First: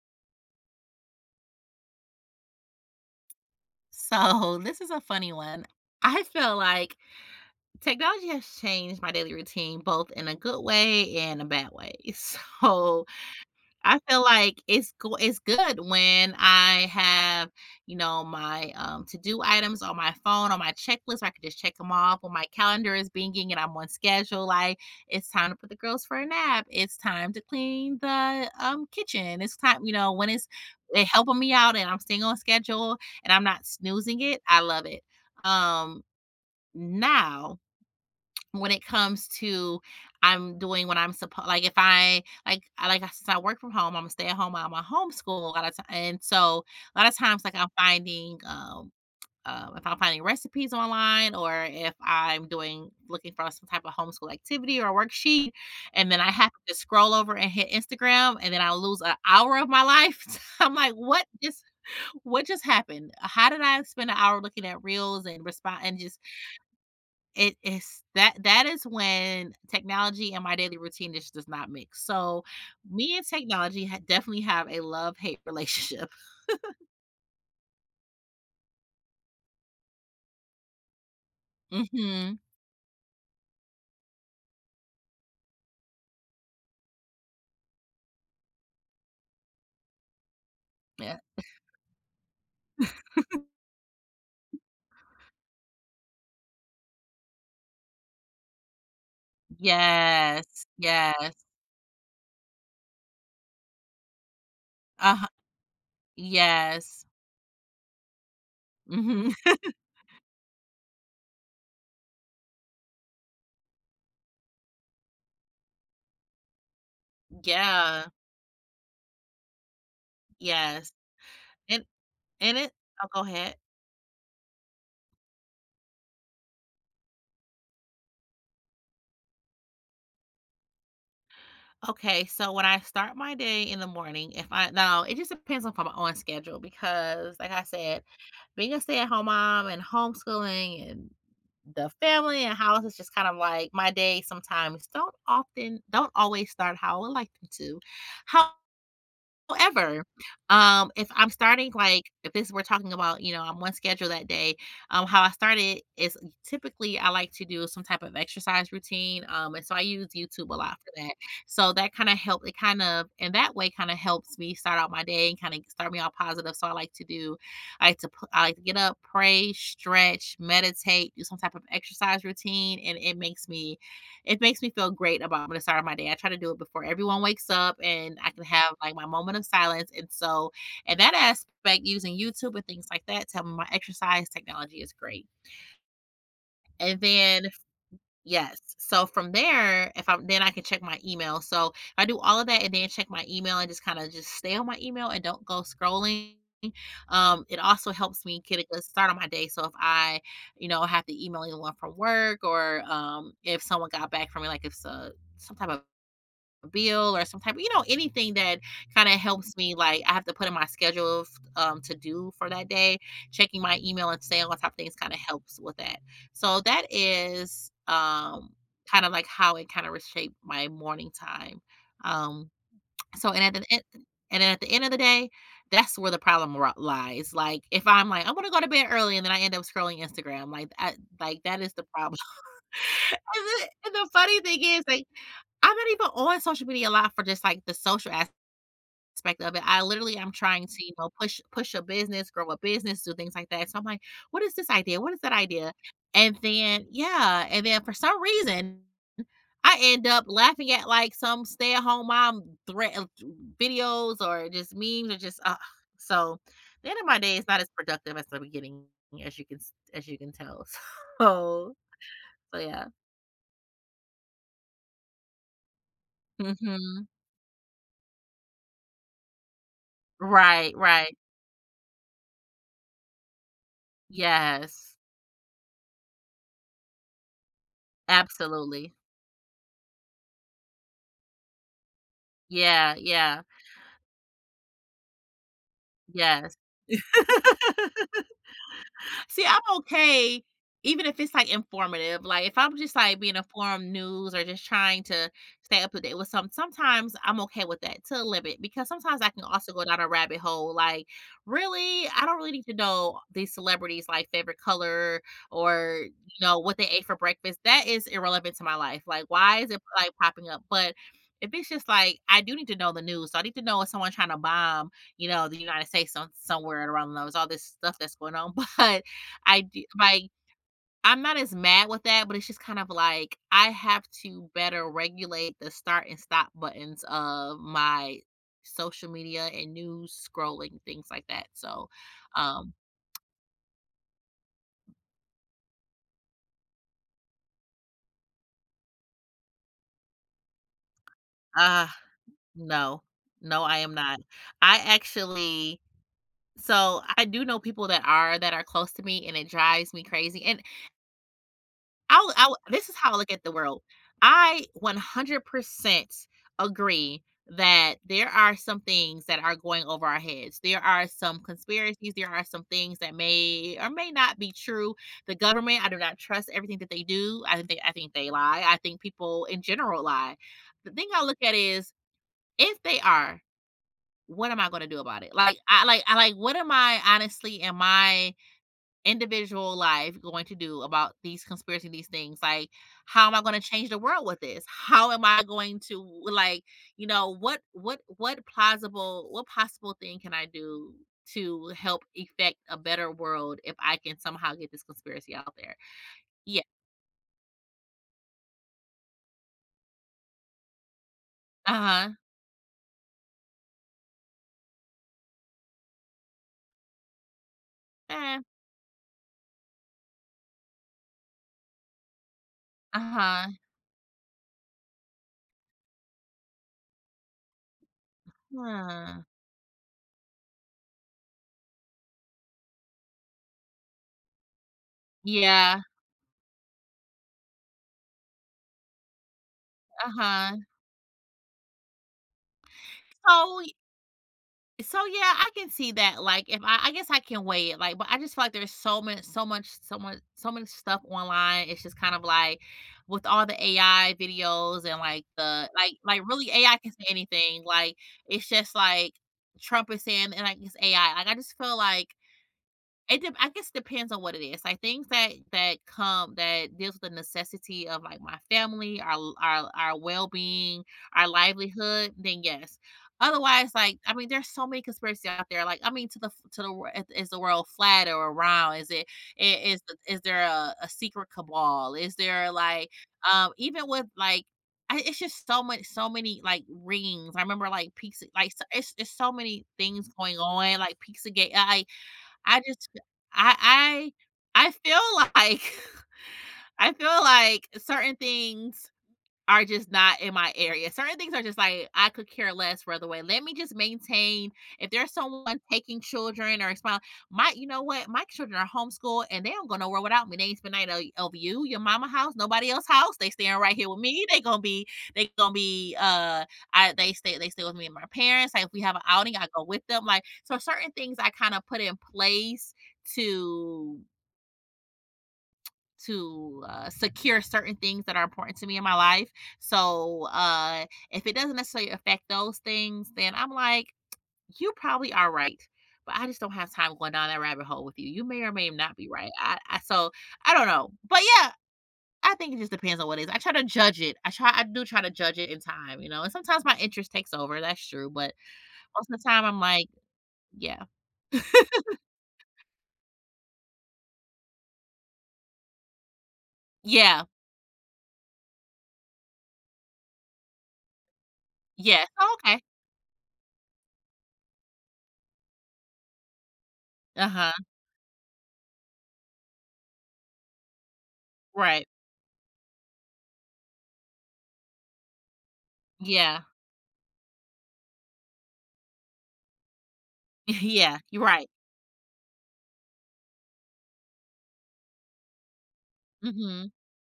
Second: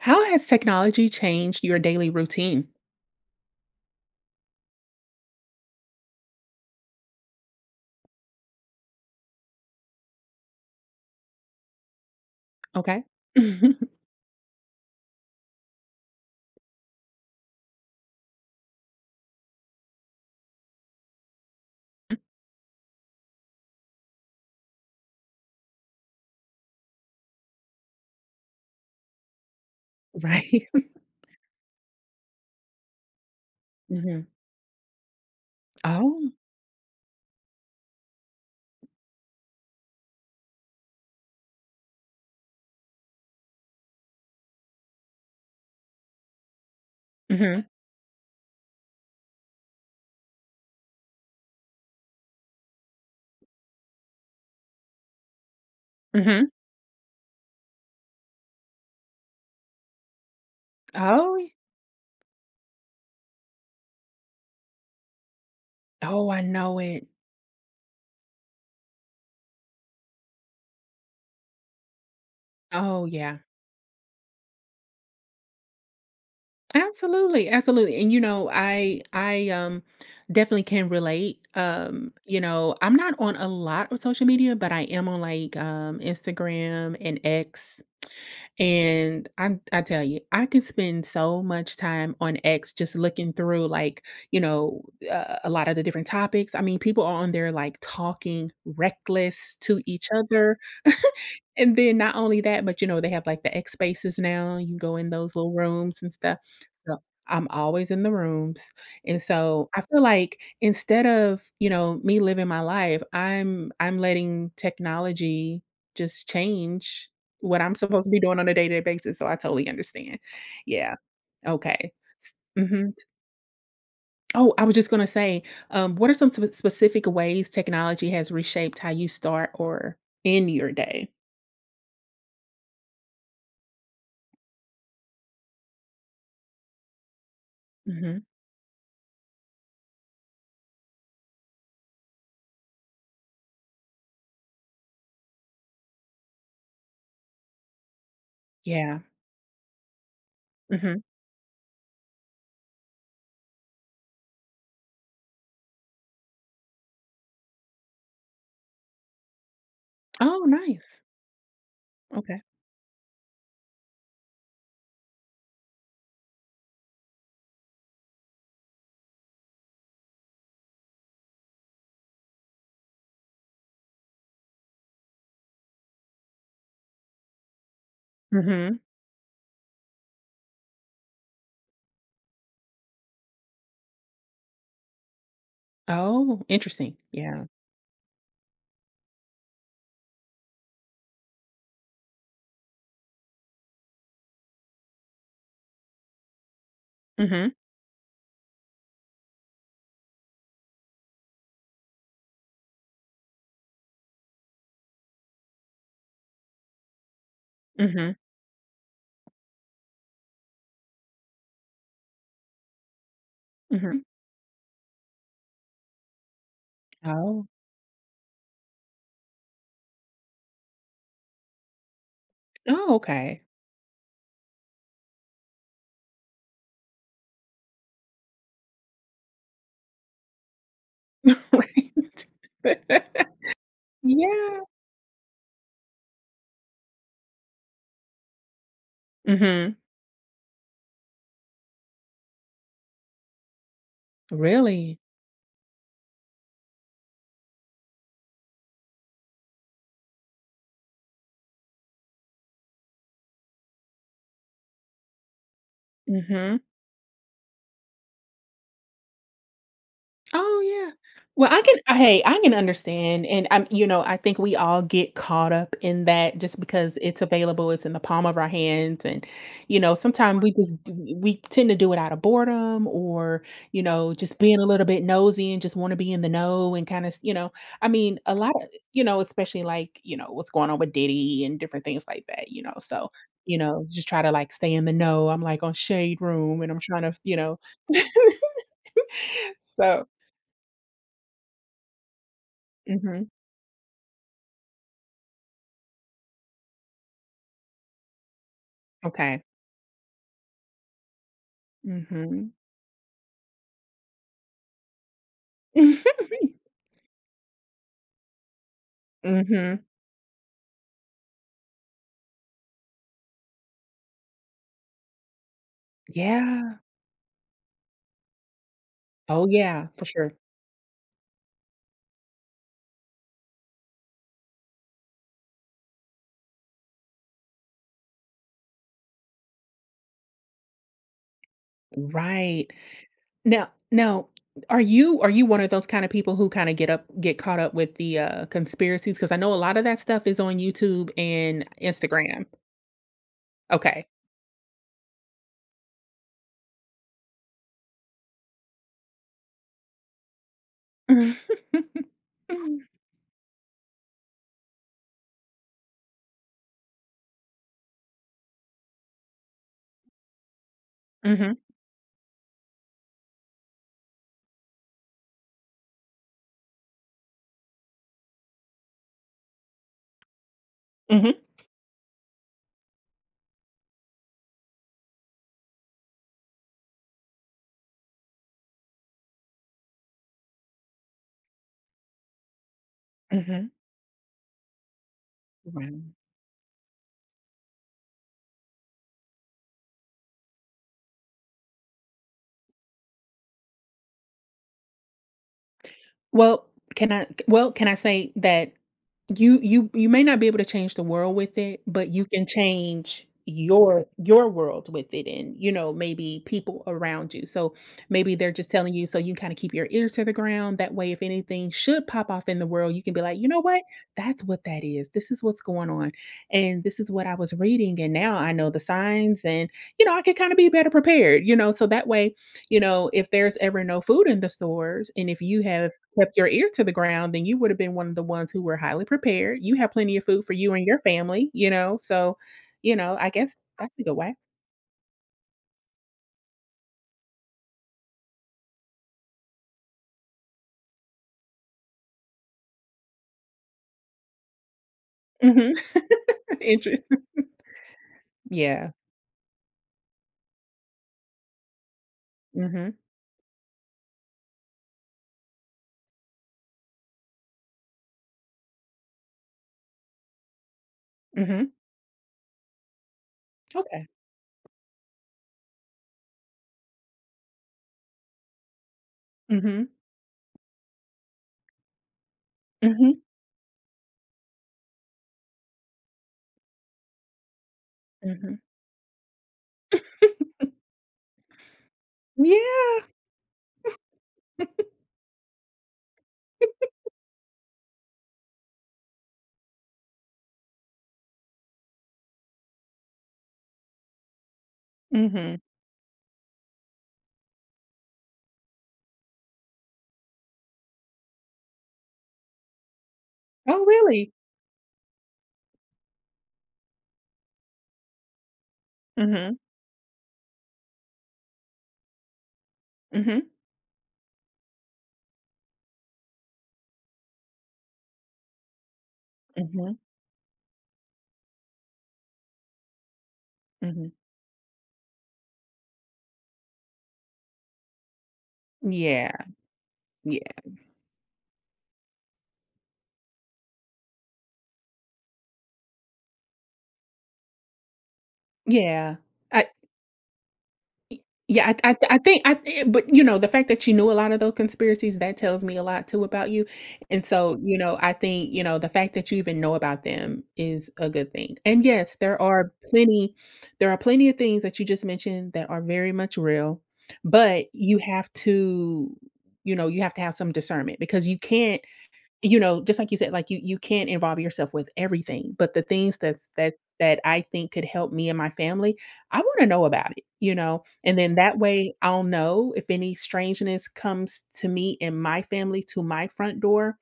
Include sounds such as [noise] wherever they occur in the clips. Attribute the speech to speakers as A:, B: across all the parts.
A: How has technology changed your daily routine?
B: So, this is a funny one. I feel like technology has changed my daily routine both in a good way and a bad way. [laughs]
A: Okay.
B: So,
A: [laughs]
B: I feel like it's good when I have, my, to-do items on my phone, on my checklist. I can just check them off when my calendar is binging and I'm on schedule. Like, it's time to put the girls for a nap, it's time to clean the, kitchen, it's time when it's
A: Right.
B: it helping me out and I'm staying on schedule and I'm not snoozing
A: Mhm.
B: it, I love it. Um,
A: Oh.
B: now when it comes to I'm doing what I'm supposed like if I like I like since I work from home, I'm a stay at home mom, I homeschool a lot of time, and so a lot of times like
A: Mhm.
B: I'm finding if I'm finding recipes online, or if I'm doing looking for some type of homeschool activity or worksheet, and then I have
A: Mhm.
B: to just scroll over and hit Instagram, and then I lose an hour of my life. [laughs] I'm like,
A: Oh,
B: what just happened? How did I spend an hour looking at reels and respond and just
A: I know it.
B: it is that is when technology and my daily routine just does not mix. So,
A: Oh,
B: me and
A: yeah.
B: technology ha definitely have a love-hate relationship. [laughs]
A: Absolutely, absolutely, and, I definitely can relate.
B: Mhm.
A: I'm not on a lot of social media, but I am on, Instagram and X. And I tell you, I could spend
B: Yeah.
A: so much time on X just looking through, you know, a lot of the different topics. I mean, people are on there like talking reckless to each other.
B: Yes,
A: [laughs]
B: yes.
A: And then not only that, but you know, they have like the X spaces now. You go in
B: Uh-huh.
A: those little rooms and stuff. So
B: Yes.
A: I'm always in the rooms. And
B: Mhm. [laughs]
A: so I feel like instead of, you know, me living my life, I'm letting technology just change what I'm supposed
B: Yeah.
A: to be doing on a day-to-day basis, so I totally understand.
B: Yes.
A: Yeah,
B: And
A: okay.
B: and it
A: Mhm.
B: I'll go ahead.
A: Oh, I was just gonna say, what are some sp specific ways technology has reshaped how you start or end your day?
B: Okay, so when I start my day in the morning, if I now it just depends on if I'm on schedule because, like I said,
A: Mhm.
B: being a stay-at-home mom and homeschooling and the family and house is just kind of like my day sometimes don't always start how I would like them to.
A: Yeah.
B: However,
A: Mhm.
B: if I'm starting, like, if this we're talking about, you know, I'm on schedule that day, how I started is typically I like to do some type of exercise routine, and so I use
A: Oh,
B: YouTube a lot for
A: nice.
B: that. So that kinda
A: Okay.
B: helped it kind of and that way, kinda helps me start out my day and kinda start me off positive. So I like to do I like to get up, pray, stretch, meditate, do some type of exercise routine, and it makes me feel great about the start of my day. I try to do it before everyone wakes up and I can have
A: Mhm.
B: like my moment of silence. And so, in that aspect, using YouTube and things like that, tell me my exercise technology is great.
A: Oh, interesting.
B: And then,
A: Yeah.
B: yes. So from there, if I'm then I can check my email. So I do all of that and then check my email and just just stay on my email and don't go scrolling.
A: Mhm.
B: It also helps me get a good start on my day. So if I, you know, have to email anyone from work, or if someone got back from me, like if it's a, some type of bill or some type you know,
A: Mhm.
B: anything that kinda helps me, like, I have to put in my schedule of, to do for that day. Checking my
A: Mhm.
B: email and staying on top of things kinda helps with that. So that
A: Oh.
B: is, kind of like how it kinda reshaped my morning time. Um,
A: Oh,
B: so
A: okay.
B: and at the end and then at the end of the day, that's where the problem ri lies. Like, if I'm like, "I wanna go to bed early," and then I end up scrolling Instagram, like,
A: [laughs]
B: that is the problem.
A: Right. [laughs]
B: And the funny
A: Yeah.
B: thing is, like, I'm not even on social media a lot for just, like, the social aspect of it.
A: Mhm.
B: I literally am trying to, you know, push a business, grow a business, do things like that. So I'm like, "What is this
A: Really?
B: idea? What is that idea?" And then yeah, and then for some reason, I end up laughing at, like, some stay-at-home mom threat videos or just memes or just, ugh. So,
A: Mhm.
B: the end of my day is not as productive as the beginning, as you can
A: Oh,
B: tell. [laughs]
A: yeah. Well,
B: So
A: hey, I can
B: so, yeah.
A: understand, and I'm you know, I think we all get caught up in that just because
B: Mhm.
A: it's available, it's in the palm of our hands, and, you know, sometimes we just
B: Right,
A: d
B: right.
A: we tend to do it out of boredom, or, you know, just being a little
B: Yes.
A: bit nosy and just wanna be in the know and kinda you know, I mean, a lot of
B: Absolutely.
A: you know, especially, like, you know, what's going on with Diddy and different things like that, you know,
B: Yeah,
A: so,
B: yeah.
A: you know, just try to, like, stay in the know. I'm, like, on Shade
B: Yes.
A: Room, and I'm trying to, you know.
B: [laughs] See,
A: [laughs]
B: I'm
A: So.
B: okay, even if it's like informative. Like if I'm just like
A: Mhm.
B: being informed news, or just trying to stay up to date with some, sometimes I'm okay with that to a limit because sometimes I
A: Okay.
B: can also go down a rabbit hole. Like, really, I don't
A: Mhm.
B: really need to know these celebrities' like favorite color, or you
A: Mhm.
B: know what they ate for breakfast. That is irrelevant to my life. Like, why is
A: [laughs]
B: it like popping up? But if it's just like I do need to know the news, so I need to know if someone's trying to bomb you know, the United States some,
A: Yeah.
B: somewhere around those all this stuff that's going on. [laughs] But
A: Oh,
B: I do
A: yeah, for
B: like,
A: sure.
B: I'm not as mad with that, but it's just kind of like I have to better regulate the start and stop buttons of my social media and news scrolling, things like that. So,
A: Right.
B: um,
A: Now, are you one of those kinda people who kinda get caught up with the, conspiracies? Because I know a lot of that stuff is on YouTube and
B: uh,
A: Instagram.
B: no, no, I am
A: Okay.
B: not. I actually so I do know people that are close to me and it drives me crazy. And
A: [laughs]
B: I'll this is how I look at the world. I 100% agree that there are some things that are going over our heads. There are
A: Mhm.
B: some
A: Mhm.
B: conspiracies, there are some things that may or may not be true. The government, I do not trust everything that they do. I think they lie. I think people in general lie. The thing I look at is if they are, what am I going to do about it? Like what am I honestly am I individual life going to do about these conspiracy these things? Like how am I going to
A: Mhm.
B: change the world with this? How am I
A: [laughs]
B: going to
A: Right.
B: like, you know, what plausible, what possible thing can I do to help effect a better world if I can somehow get this conspiracy out there? Yeah.
A: Well, well, can I say that you may not be able to change the world with it, but
B: Uh-huh.
A: you can change your world with it and, you know, maybe people around you. So, maybe
B: Eh,
A: they're just telling you so you kinda keep your ear to the ground, that way if anything should pop off in the world, you can be like, "You
B: uh-huh.
A: know what? That's what that is. This is what's going on, and this is what I was reading, and now I know the
B: Huh.
A: signs and, you know, I can kinda be better prepared," you know? So that way, you know, if there's ever no food in the stores and if you
B: Yeah.
A: have kept your ear to the ground, then you would have been one of the ones who were highly prepared. You had plenty of food for
B: Uh-huh.
A: you and your family, you know, so, you know, I guess
B: So
A: that's a good way.
B: so, yeah, I can see that, like, if I I guess I can weigh it, like, but I just feel like there's so much stuff online, it's just kind of like, with all the AI videos and, like,
A: Mhm.
B: really, AI can
A: Interest
B: say
A: [laughs]
B: anything, like, it's just
A: Yeah.
B: like, Trump is saying, and, like, it's AI, like, I just feel like
A: Mhm.
B: it dep I guess depends on what it is. Like things that come that deals with the necessity of like my family, our well-being, our
A: Mhm.
B: livelihood, then yes. Otherwise, like,
A: Okay.
B: I mean, there's so many conspiracy out there. Like, I mean, to the f to the wor I is the world flat or round? Is it I is
A: Mhm.
B: is there a secret cabal? Is there like,
A: Mhm.
B: even with like I it's just so much, so many like rings. I remember like pizza like,
A: Mhm.
B: so it's so many things going on, like pizza gate. I just
A: Yeah.
B: I I feel like [laughs] I feel like certain things are just not in my area. Certain things are just like I could care less for the way. Let me just maintain if there's
A: Mhm.
B: someone taking children or expel my you know what? My children are homeschooled and they don't go nowhere without me. They ain't spend over you, your mama house, nobody else house. They staying right
A: Oh,
B: here with me.
A: really?
B: They gonna be uh, I they stay with me and my parents. Like if we have an outing, I
A: Mhm.
B: go with them. Like so certain things I kind of put in place
A: Mhm.
B: to secure certain things that are important to me in my life.
A: Mhm.
B: So if it doesn't necessarily affect those things, then I'm like,
A: Mhm.
B: you probably are right. But I just don't have time going down that rabbit hole with you. You may or may not be right.
A: Yeah.
B: I so I
A: Yeah.
B: don't know. But yeah, I think it just depends on what it is. I try to judge it. I do try to judge it in time, you know. And sometimes my interest takes over, that's true. But most
A: Yeah.
B: of the time I'm like, yeah. [laughs]
A: Yeah, I think I thi but, you know, the fact that you knew a lot of those conspiracies, that tells me a lot too about you,
B: Yeah.
A: and so, you know, I think, you know, the fact that you even know about them is a good thing, and
B: Yeah.
A: yes,
B: Oh, okay.
A: there are plenty of things that you just mentioned that are very much real,
B: Uh-huh.
A: but you know, you have to have some discernment because you can't
B: Right.
A: you know, just like you said, like you can't involve yourself with everything, but the things
B: Yeah.
A: that I think could help me and my family, I want to know about it, you
B: [laughs]
A: know?
B: Yeah.
A: And
B: You're
A: then
B: right.
A: that way I'll know if any strangeness comes to me and my family to my front
B: Hmm.
A: door,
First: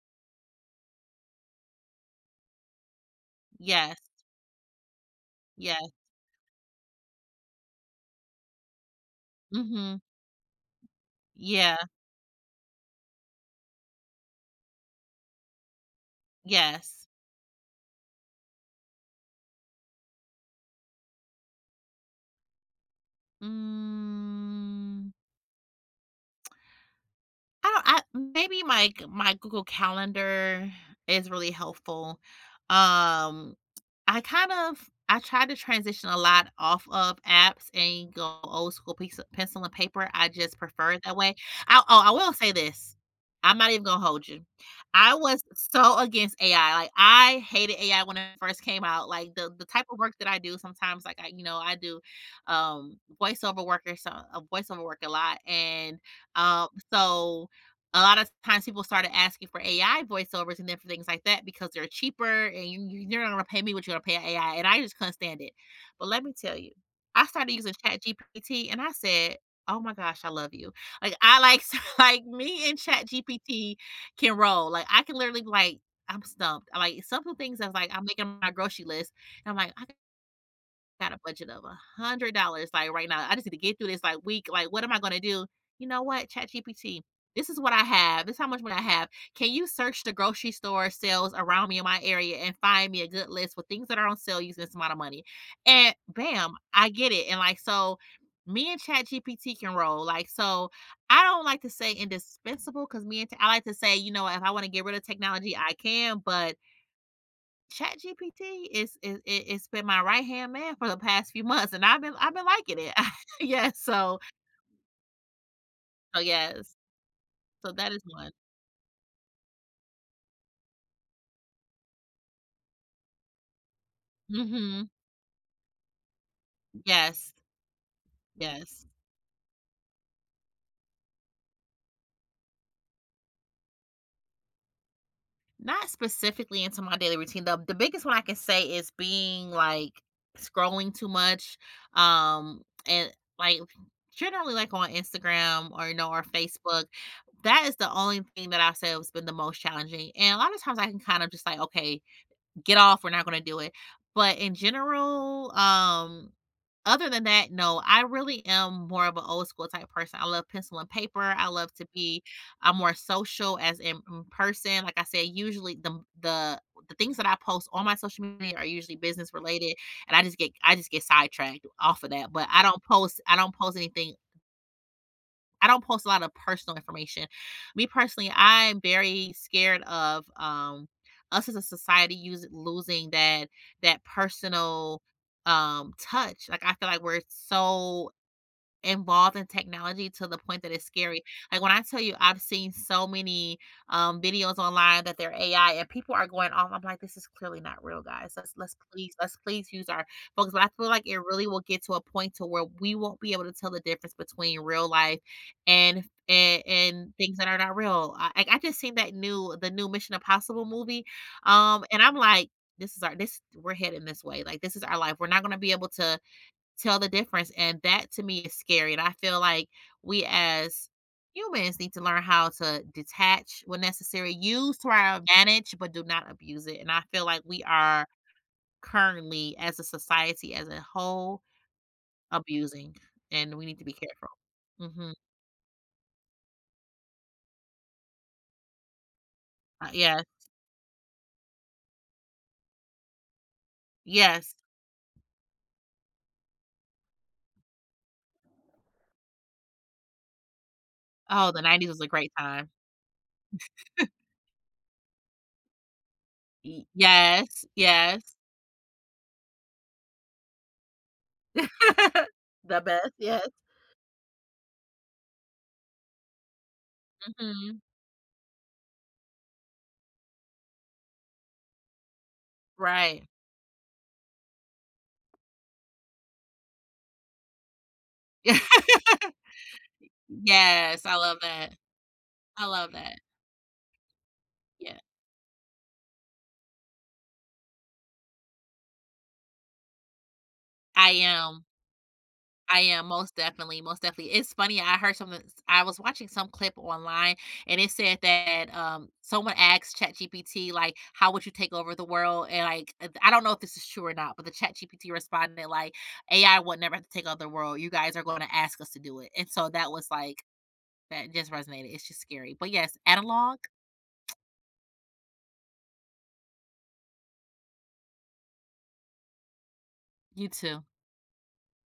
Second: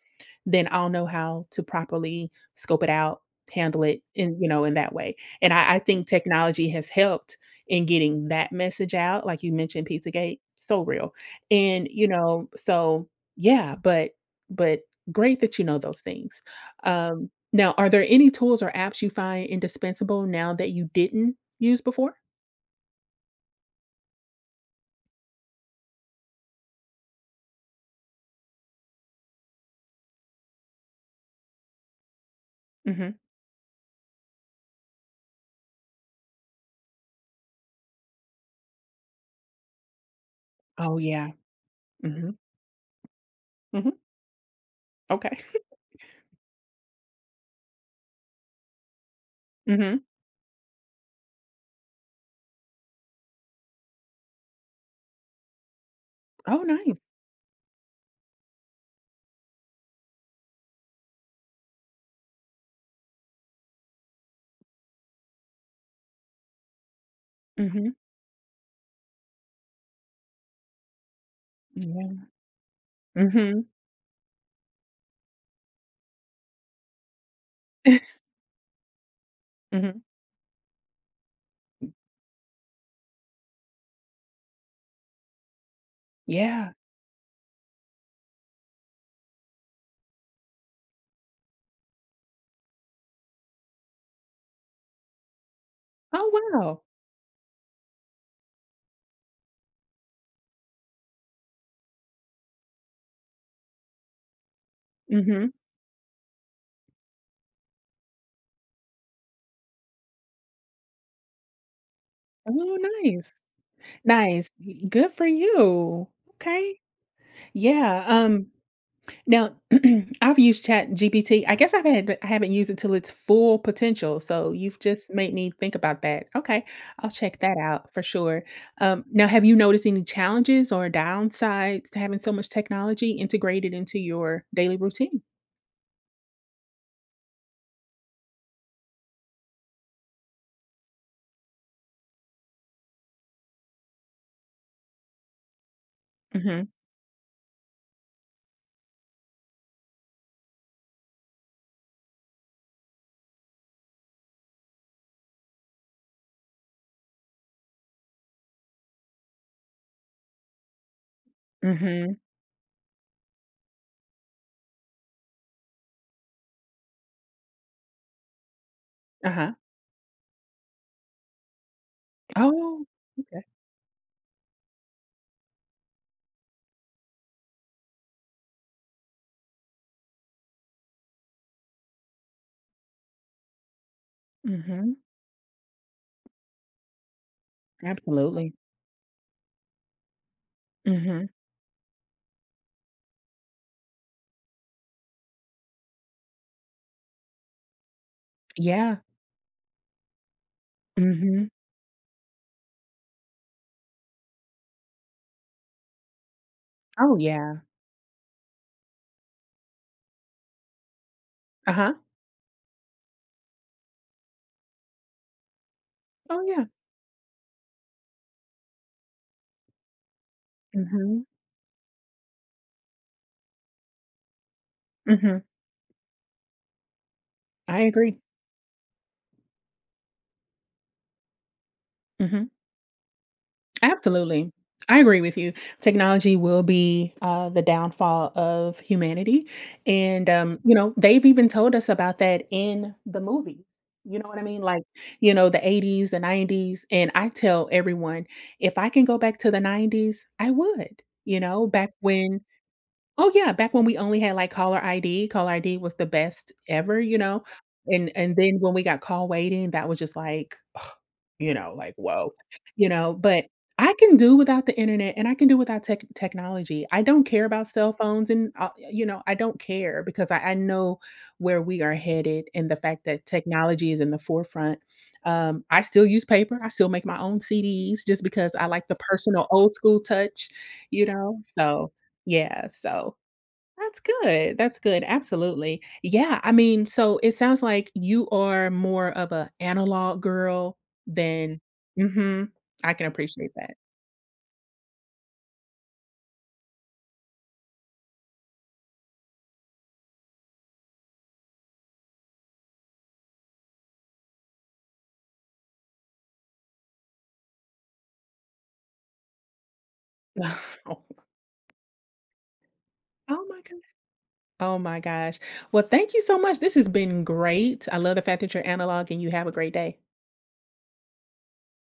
A: then I'll know how to properly scope it out, handle
B: Yes,
A: it in, you know, in that way. And I
B: yes,
A: think technology has helped in getting that message out. Like you mentioned,
B: mhm,
A: Pizzagate, so real.
B: yeah,
A: And, you know, so yeah, but great that you know those things.
B: yes.
A: Now, are there any tools or apps you find indispensable now that you didn't use before?
B: Mm, I don't I maybe my Google Calendar is really helpful,
A: Hmm.
B: um I kind of I tried to transition a lot off of apps and go old school piece of pencil and paper. I just prefer
A: Oh
B: it that
A: yeah.
B: way. I
A: Hmm.
B: will say this. I'm not even
A: Hmm.
B: gonna hold you. I was
A: Okay.
B: so against AI. Like, I hated AI when it first came out. Like the type of
A: Hmm.
B: work that I do sometimes, like I I do voiceover work or so a voiceover work a lot, and
A: Oh
B: um
A: nice.
B: so a lot of times people started asking for AI voiceovers and then for things like that because they're cheaper and are not going to pay me what you're going to pay AI. And I just couldn't stand it. But let me tell you, I started using
A: Hmm.
B: ChatGPT and I said, "Oh my gosh, I love you." Like I like [laughs] like
A: Yeah.
B: me and Chat
A: Hmm.
B: GPT can roll. Like, I can literally be like, I'm stumped. Like some of the things that's like I'm
A: [laughs]
B: making my grocery list. And I'm like, I
A: Hmm.
B: got a budget of $100, like, right now. I just need to get through this, like, week. Like, what am I gonna do? You know what?
A: Yeah.
B: ChatGPT, this is what I have. This is how much money I have. Can you search the grocery store sales around me in my area and find me a good list with things that are on sale using this amount of money? And
A: Oh
B: bam,
A: wow.
B: I get it. And, like, so me and ChatGPT can roll. Like, so I don't like to say indispensable because me and t I like to say, you know, if I wanna get rid of
A: Hmm.
B: technology, I can, but ChatGPT is it it's been my right hand man for the past few months, and I've been
A: Oh
B: liking it. [laughs]
A: nice.
B: Yes, so
A: Nice. Good for you.
B: so yes,
A: Okay.
B: so that is
A: Yeah.
B: one.
A: Um. Now, [clears throat] I've used ChatGPT. I guess I haven't used it till its full potential, so you've
B: Mhm.
A: just made me think about that. Okay, I'll
B: Yes,
A: check that out for sure.
B: yes.
A: Now, have you noticed any challenges or downsides to having so much technology integrated into your daily routine?
B: Not specifically into my daily routine, though. The biggest one I can say is being like scrolling too much, um, and like generally like on Instagram or or
A: Hmm.
B: Facebook. That is the only thing that I've said has been the most challenging. And a lot of times I can kind of just like, okay, get off, we're not going to do it. But in general, other than that, no, I really am more of an old school type person. I love pencil and paper. I love to
A: Hmm.
B: be I'm more social as in person. Like I said, usually the things that I post on my social media are usually business
A: Uh-huh.
B: related and I just get sidetracked off of that. But
A: Oh,
B: I
A: okay.
B: don't post anything, I don't post a lot of personal information. Me personally, I'm very scared of us as a society losing that that
A: Hmm.
B: personal touch. Like, I feel like we're so
A: Absolutely.
B: involved in technology to the point that it's scary.
A: Hmm.
B: Like, when I tell you I've seen so many, videos online that they're AI and people are going off, I'm like, "This is clearly not real, guys.
A: Yeah.
B: Let's please use our focus." But I feel like it
A: Hmm.
B: really will get to a point to where we won't be able to tell the difference between real life and and
A: Oh,
B: things that are
A: yeah.
B: not real. I just seen that new Mission Impossible movie,
A: Uh-huh.
B: and I'm like, "This is our this we're heading this way. Like, this is our life. We're not gonna be able to
A: Oh, yeah.
B: tell the difference, and that to me is scary, and I feel like we as
A: Hmm.
B: humans need to learn how to detach when necessary, use to our
A: Hmm.
B: advantage, but do not abuse it, and I feel like we
A: I
B: are
A: agree.
B: currently, as a society as a whole,
A: Hmm.
B: abusing, and we need to be careful."
A: Absolutely. I
B: Mhm.
A: agree with you. Technology will be the downfall of humanity.
B: Yes,
A: And, you know, they've even told us about that in the movie. You know what I
B: yes.
A: mean? Like, you know, the 80s, the 90s. And I tell everyone if I can go back to the 90s, I would, you
B: Oh, the
A: know,
B: '90s
A: back
B: was a great
A: when,
B: time.
A: oh, yeah, back when we only had like caller ID, caller ID was the best
B: Y
A: ever, you know.
B: yes,
A: And
B: yes.
A: then when we got call waiting, that was just like you know, like, "Whoa,"
B: [laughs] The
A: you
B: best,
A: know, but
B: yes.
A: I can do without the internet and I can do without technology. I don't care about
B: Mhm.
A: cell phones and, you know, I don't care because I know where we are headed and the fact
B: Right.
A: that technology is in the forefront. I still use paper. I still make my own CDs just because I like the
B: [laughs]
A: personal old school touch,
B: Yes,
A: you
B: I
A: know?
B: love that.
A: So,
B: I
A: yeah,
B: love
A: so
B: that.
A: that's good. That's
B: Yeah.
A: good. Absolutely. Yeah. I mean, so it sounds like you are more of a analog girl
B: I
A: than.
B: am.
A: Mhm.
B: I
A: I can
B: am most
A: appreciate that.
B: definitely, most definitely. It's funny, I heard something, I was watching some clip online and it said that someone asked ChatGPT, like, how would you take over the world, and like, I don't know if this is true or not, but the ChatGPT responded like, AI would never have to take over the world. You guys are going to ask us to do it. And so that was like,
A: [laughs]
B: that just resonated. It's just scary. But yes,
A: Oh
B: analog,
A: my god. Oh my gosh. Well, thank you so much. This has been great. I love the fact that you're analog and you have a great day.
B: you too.